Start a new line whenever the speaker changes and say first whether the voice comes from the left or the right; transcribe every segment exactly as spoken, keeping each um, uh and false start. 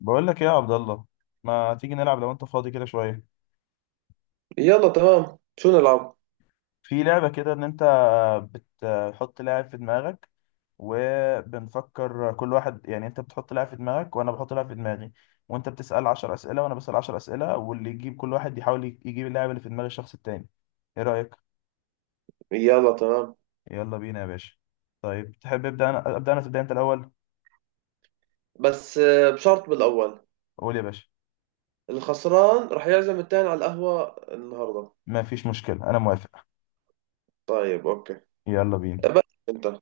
left: بقول لك ايه يا عبد الله؟ ما تيجي نلعب لو انت فاضي كده شويه؟
right: يلا تمام شو نلعب
left: في لعبه كده ان انت بتحط لاعب في دماغك، وبنفكر كل واحد، يعني انت بتحط لاعب في دماغك وانا بحط لاعب في دماغي، وانت بتسال عشرة أسئلة اسئله وانا بسال عشرة أسئلة اسئله، واللي يجيب كل واحد يحاول يجيب اللاعب اللي في دماغ الشخص التاني. ايه رايك؟
right: يلا تمام
left: يلا بينا يا باشا. طيب تحب ابدا انا ابدا انا تبدا انت الاول؟
right: بس آه، بشرط بالأول.
left: قول يا باشا.
right: الخسران رح يعزم التاني على القهوة النهاردة.
left: ما فيش مشكله، انا موافق.
right: طيب أوكي
left: يلا بينا.
right: بس أنت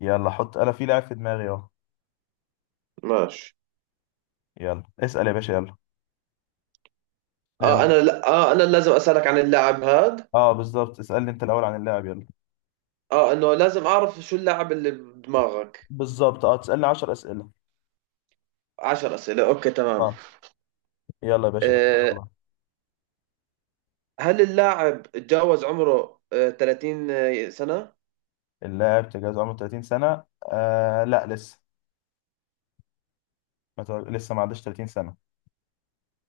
left: يلا حط انا في لاعب في دماغي اهو.
right: ماشي.
left: يلا اسال يا باشا يلا.
right: آه
left: يلا.
right: أنا لا، آه أنا لازم أسألك عن اللاعب هاد.
left: اه بالظبط، اسألني انت الأول عن اللاعب يلا.
right: آه إنه لازم أعرف شو اللاعب اللي بدماغك.
left: بالظبط، اه، تسألني 10 أسئلة.
right: عشر أسئلة أوكي تمام.
left: اه. يلا يا باشا تبارك
right: آه
left: الله.
right: هل اللاعب تجاوز عمره آه ثلاثين سنة؟
left: اللاعب تجاوز عمره 30 سنة؟ آه لا لسه. ما تع- لسه ما عداش 30 سنة.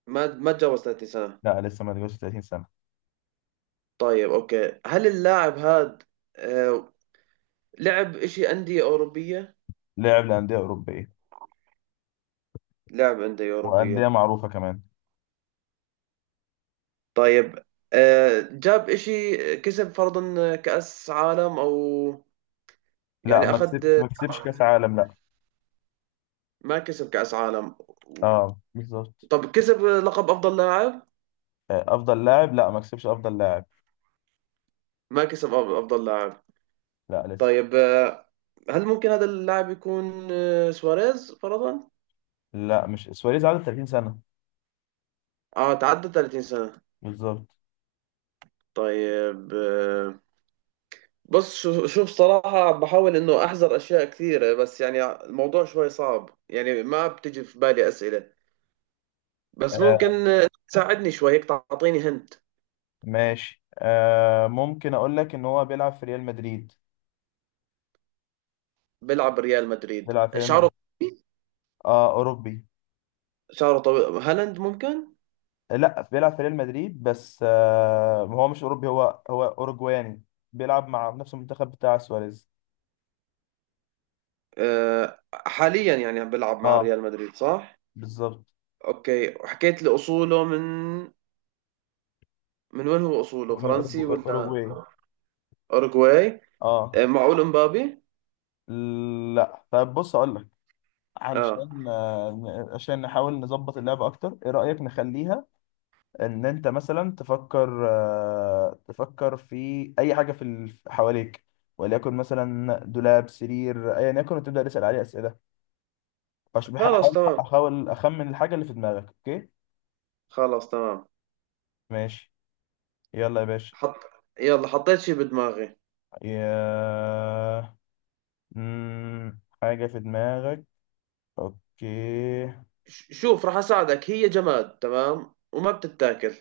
right: ما ما تجاوز ثلاثين سنة.
left: لا لسه ما تجاوزش 30 سنة.
right: طيب أوكي، هل اللاعب هاد آه لعب إشي أندية أوروبية؟
left: لاعب لأندية أوروبية،
right: لعب
left: وأندية
right: اندوأوروبية.
left: معروفة كمان.
right: طيب، آه، جاب إشي كسب فرضا كأس عالم أو
left: لا،
right: يعني
left: ما كسب،
right: أخذ؟
left: ما كسبش كأس عالم، لا.
right: ما كسب كأس عالم.
left: اه بالظبط.
right: طب كسب لقب أفضل لاعب؟
left: آه أفضل لاعب، لا ما كسبش أفضل لاعب.
right: ما كسب أف- أفضل لاعب.
left: لا لسه.
right: طيب آه، هل ممكن هذا اللاعب يكون آه، سواريز فرضا؟
left: لا مش سواريز، عدى 30 سنة.
right: آه تعدى ثلاثين سنة.
left: بالظبط.
right: طيب آه، بص، شو- شوف صراحة عم بحاول إنه أحذر أشياء كثيرة، بس يعني الموضوع شوي صعب، يعني ما بتجي في بالي أسئلة. بس ممكن
left: آه
right: آه، تساعدني شوي هيك تعطيني هنت.
left: ماشي. آه ممكن أقول لك إن هو بيلعب في ريال مدريد.
right: بيلعب بريال مدريد،
left: بيلعب في ريال مدريد.
right: شعره طويل.
left: اه اوروبي.
right: شعره طويل، هالاند ممكن؟
left: لا، بيلعب في ريال مدريد بس آه هو مش اوروبي، هو هو اوروجواني. بيلعب مع نفس المنتخب بتاع سواريز.
right: آه، حاليا يعني عم بيلعب مع
left: اه
right: ريال مدريد صح؟
left: بالظبط.
right: اوكي، وحكيت لي اصوله من، من وين هو؟
left: هو
right: اصوله
left: من
right: فرنسي
left: أورجو-
right: ولا
left: اوروجواي.
right: اوروغواي؟
left: اه.
right: آه، معقول امبابي؟
left: لا طيب، بص اقول لك.
right: اه
left: علشان، آه، عشان نحاول نظبط اللعبة اكتر، ايه رأيك نخليها ان انت مثلا تفكر، آه تفكر في اي حاجة في ال- حواليك، وليكن مثلا دولاب، سرير، ايا يكن، وتبدأ تسأل عليه أسئلة. أش- بح-
right: خلاص
left: هحاول
right: تمام.
left: احاول اخمن الحاجه اللي في دماغك، اوكي؟
right: خلاص تمام.
left: ماشي. يلا يا باشا.
right: حط، يلا حطيت شي بدماغي.
left: يا مم... حاجه في دماغك، اوكي.
right: ش- شوف راح اساعدك، هي جماد تمام وما بتتاكل.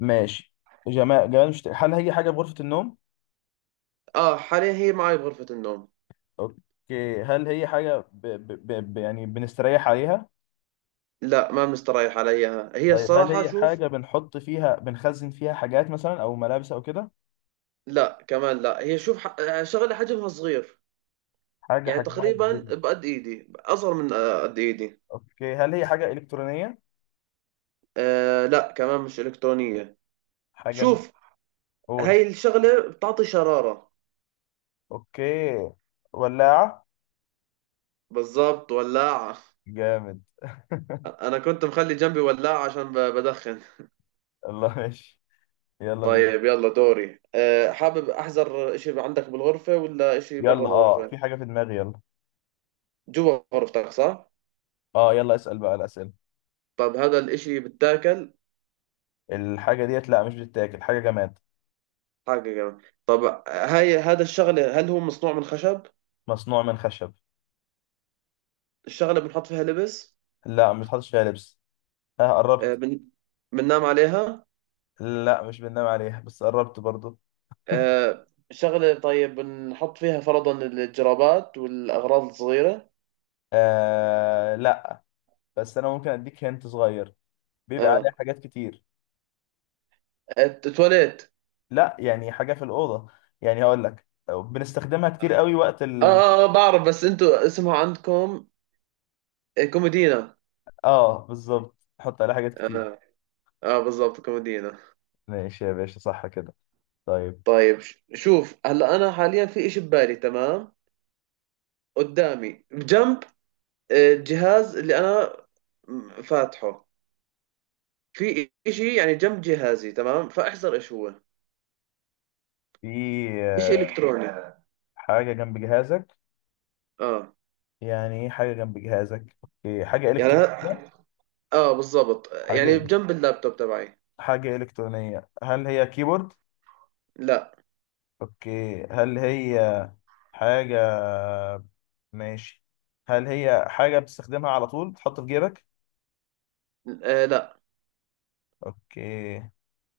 left: ماشي. جمال جمال مش، هل هي حاجه في غرفه النوم؟
right: اه حاليا هي معي بغرفة النوم.
left: اوكي، هل هي حاجه ب... ب... ب... ب... يعني بنستريح عليها؟
right: لا ما مستريح عليها، هي
left: طيب، هل
right: الصراحة
left: هي
right: شوف.
left: حاجه بنحط فيها، بنخزن فيها حاجات مثلا او ملابس او كده؟
right: لا كمان لا، هي شوف ح- شغلة حجمها صغير.
left: حاجه
right: يعني
left: حجمها
right: تقريبا
left: كبير.
right: بقد ايدي، اصغر من آه، قد ايدي.
left: اوكي، هل هي حاجه الكترونيه؟
right: آه لا كمان مش الكترونية.
left: حاجه مش.
right: شوف،
left: قول.
right: هاي الشغلة بتعطي شرارة.
left: اوكي. ولاعه.
right: بالضبط ولاعة.
left: جامد.
right: انا كنت مخلي جنبي ولاعة عشان ب- بدخن.
left: الله ماشي. يلا بينا.
right: طيب يلا دوري. آه حابب احذر اشي عندك بالغرفة ولا اشي برا
left: يلا اه،
right: الغرفة؟
left: في حاجة في دماغي، يلا.
right: جوا غرفتك صح؟
left: اه، يلا اسأل بقى الأسئلة.
right: طب هذا الاشي بتاكل؟
left: الحاجة ديت، لا مش بتتاكل، حاجة جماد.
right: حاجة جميلة. طب هاي هذا الشغل هل هو مصنوع من خشب؟
left: مصنوع من خشب.
right: الشغلة بنحط فيها لبس؟
left: لا ما بتحطش فيها لبس. اه،
right: آه،
left: قربت.
right: بن بننام عليها؟
left: لا مش بننام عليها، بس قربت برضو.
right: آه، شغلة طيب بنحط فيها فرضا الجرابات والأغراض الصغيرة؟
left: آه لا. بس انا ممكن اديك هنت صغير، بيبقى عليها
right: اه
left: حاجات كتير.
right: الت- التواليت؟
left: لا، يعني حاجة في الأوضة، يعني هقول لك بنستخدمها كتير قوي وقت
right: اه
left: ال.
right: اه، آه، بعرف بس انتوا اسمها عندكم آه، كومودينا.
left: اه بالظبط، نحط عليها حاجات كتير.
right: اه اه بالضبط كومودينا.
left: ماشي يا باشا، صح كده؟ طيب.
right: طيب ش- شوف هلا انا حاليا في اشي ببالي تمام قدامي بجنب آه، الجهاز اللي انا م- فاتحه، في إشي يعني جنب جهازي تمام فاحذر إيش هو.
left: في
right: إشي
left: آه،
right: إلكتروني.
left: حاجة جنب جهازك.
right: آه
left: يعني ايه حاجة جنب جهازك، اوكي، حاجة
right: يعني
left: إلكترونية.
right: ه- آه بالضبط، يعني
left: حاجة
right: بجنب اللابتوب تبعي.
left: حاجة إلكترونية، هل هي كيبورد؟
right: لا.
left: اوكي، هل هي حاجة؟ ماشي. هل هي حاجة بتستخدمها على طول، تحط في جيبك؟
right: آه لا.
left: اوكي.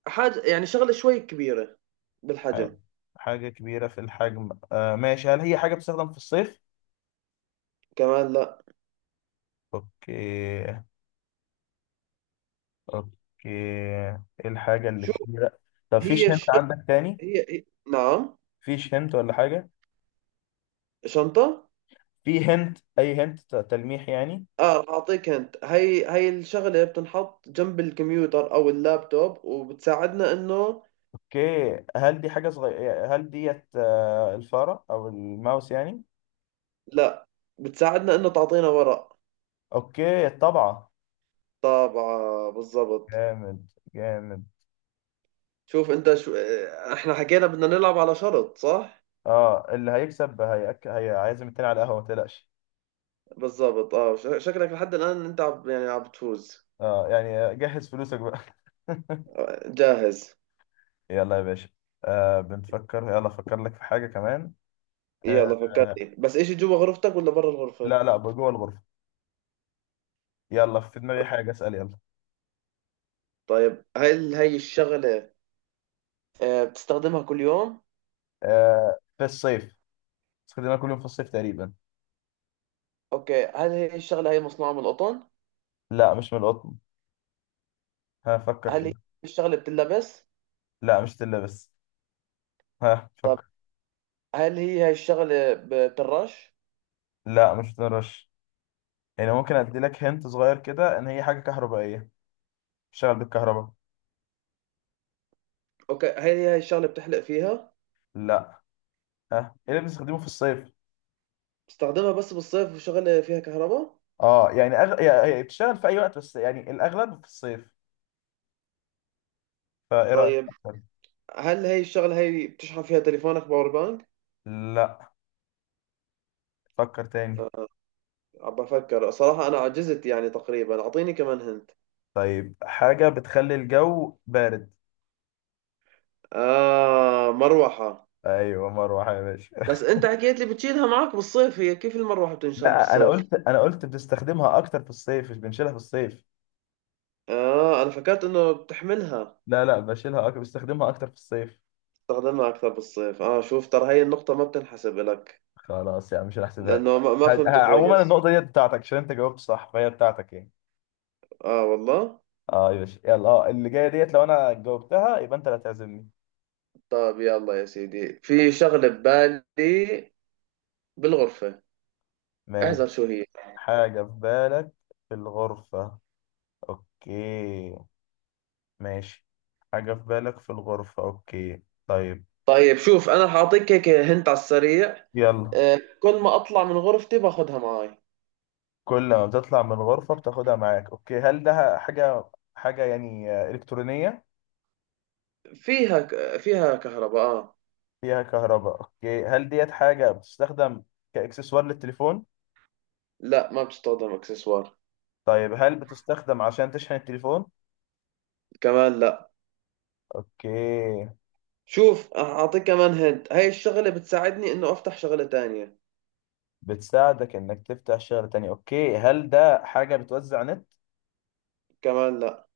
right: حاجة يعني شغلة شوي كبيرة
left: ح-
right: بالحجم.
left: حاجة كبيرة في الحجم، آه ماشي. هل هي حاجة بتستخدم في الصيف؟
right: كمان لا.
left: اوكي. اوكي. ايه الحاجة اللي
right: شو
left: كبيرة؟ طب
right: هي
left: فيش هنت
right: الشغلة؟
left: عندك تاني؟
right: هي هي- نعم،
left: فيش هنت ولا حاجة؟
right: شنطة.
left: في هنت، اي هنت، ت- تلميح يعني.
right: اه رح اعطيك انت، هي هي الشغلة بتنحط جنب الكمبيوتر او اللابتوب وبتساعدنا انه.
left: اوكي، هل دي حاجة صغيرة؟ هل ديت آه، الفارة او الماوس يعني؟
right: لا، بتساعدنا انه تعطينا ورق.
left: اوكي طبعا.
right: طابعة بالضبط.
left: جامد. جامد.
right: شوف انت شو، اه، احنا حكينا بدنا نلعب على شرط صح؟
left: اه، اللي هيكسب هيأك... هيعزم التاني على القهوة، ما تقلقش.
right: بالضبط. اه ش- شكلك لحد الان انت عب، يعني عم بتفوز.
left: اه يعني جهز فلوسك بقى.
right: اه، جاهز.
left: يلا يا باشا. آه بنفكر، يلا افكر لك في حاجة كمان. آه
right: يلا
left: آه،
right: فكرني بس، ايش جوا غرفتك ولا برا
left: لا
right: الغرفة؟
left: لا، جوه الغرفة. يلا في دماغي حاجة، اسأل يلا.
right: طيب هل هي الشغلة اه، بتستخدمها كل يوم؟
left: آه في الصيف. استخدمها كل يوم في الصيف تقريبا.
right: اوكي هل هي الشغلة هي مصنوعة من القطن؟
left: لا مش من القطن. هفكر
right: هل هي
left: كده.
right: الشغلة بتلبس؟
left: لا مش تلبس. ها
right: طب
left: فكر.
right: هل هي هاي الشغلة بترش؟
left: لا مش بتنرش. يعني ممكن ادي لك هنت صغير كده، ان هي حاجه كهربائيه، بتشتغل بالكهرباء.
right: اوكي هل هي هاي الشغلة بتحلق فيها؟
left: لا. ها. ايه اللي بنستخدمه في الصيف؟
right: بتستخدمها بس بالصيف وشغلة فيها كهرباء؟
left: اه يعني أغ... يعني بتشتغل في اي وقت، بس يعني الاغلب في الصيف. فايه رايك
right: طيب
left: أكتر؟
right: هل هي الشغلة هي بتشحن فيها تليفونك، باور بانك؟
left: لا، فكر تاني.
right: عم بفكر صراحة، أنا عجزت يعني تقريبا، أعطيني كمان هنت.
left: طيب، حاجه بتخلي الجو بارد.
right: آه مروحة.
left: ايوه، مروحه يا باشا.
right: بس أنت حكيت لي بتشيلها معك بالصيف، هي كيف المروحة بتنشال
left: لا، انا
right: بالصيف؟
left: قلت، انا قلت بتستخدمها اكتر في الصيف، مش بنشيلها في الصيف.
right: آه أنا فكرت إنه بتحملها.
left: لا لا، بشيلها أكتر، بستخدمها اكتر في الصيف.
right: بتستخدمها أكثر بالصيف. آه شوف ترى هي النقطة ما بتنحسب لك،
left: خلاص، يعني مش هحسبها لك.
right: لأنه ما ما
left: ه-
right: فهمت
left: ه- عموما
right: كويس.
left: النقطة دي بتاعتك، عشان انت جاوبت صح فهي بتاعتك يعني.
right: آه والله.
left: اه يا باشا يلا، اه اللي جايه ديت لو انا جاوبتها يبقى انت اللي هتعزمني.
right: طيب يلا يا سيدي، في شغلة ببالي بالغرفة،
left: ماشي.
right: احذر شو هي.
left: حاجه في بالك في الغرفه، اوكي. ماشي. حاجه في بالك في الغرفه، اوكي طيب.
right: طيب شوف أنا حاعطيك هيك هنت على السريع،
left: يلا.
right: آه، كل ما اطلع من غرفتي باخذها معاي.
left: كل ما بتطلع من الغرفه بتاخدها معاك. اوكي، هل ده حاجه، حاجه يعني آه، الكترونيه؟
right: فيها ك- فيها كهرباء آه.
left: فيها كهرباء. اوكي، هل ديت حاجه بتستخدم كاكسسوار للتليفون؟
right: لا ما بتستخدم اكسسوار.
left: طيب، هل بتستخدم عشان تشحن التليفون؟
right: كمان لا.
left: اوكي.
right: شوف اعطيك كمان هنت، هاي الشغله بتساعدني انه افتح شغله تانية.
left: بتساعدك انك تفتح شغل تاني. اوكي، هل ده حاجة بتوزع نت؟
right: كمان لا.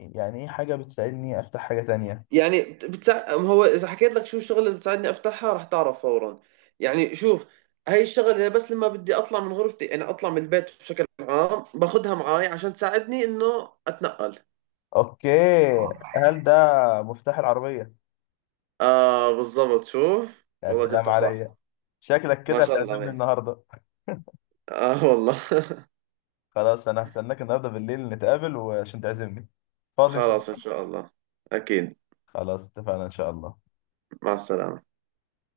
left: يعني ايه حاجة بتساعدني افتح حاجة تانية؟
right: يعني بتساعد، هو اذا حكيت لك شو الشغله اللي بتساعدني افتحها رح تعرف فورا، يعني شوف، هاي الشغله بس لما بدي اطلع من غرفتي انا اطلع من البيت بشكل عام باخذها معاي عشان تساعدني انه اتنقل.
left: اوكي. هل ده مفتاح العربية؟
right: اه بالضبط شوف.
left: يا
right: والله
left: سلام
right: جبتها
left: عليا.
right: صح.
left: شكلك
right: ما
left: كده
right: شاء الله
left: هتعزمني
right: عليك.
left: النهاردة.
right: اه والله
left: خلاص، انا هستناك النهاردة بالليل نتقابل وعشان تعزمني. فاضي ان شاء
right: خلاص إن
left: الله.
right: شاء الله، أكيد.
left: خلاص اتفقنا ان شاء الله.
right: مع السلامة.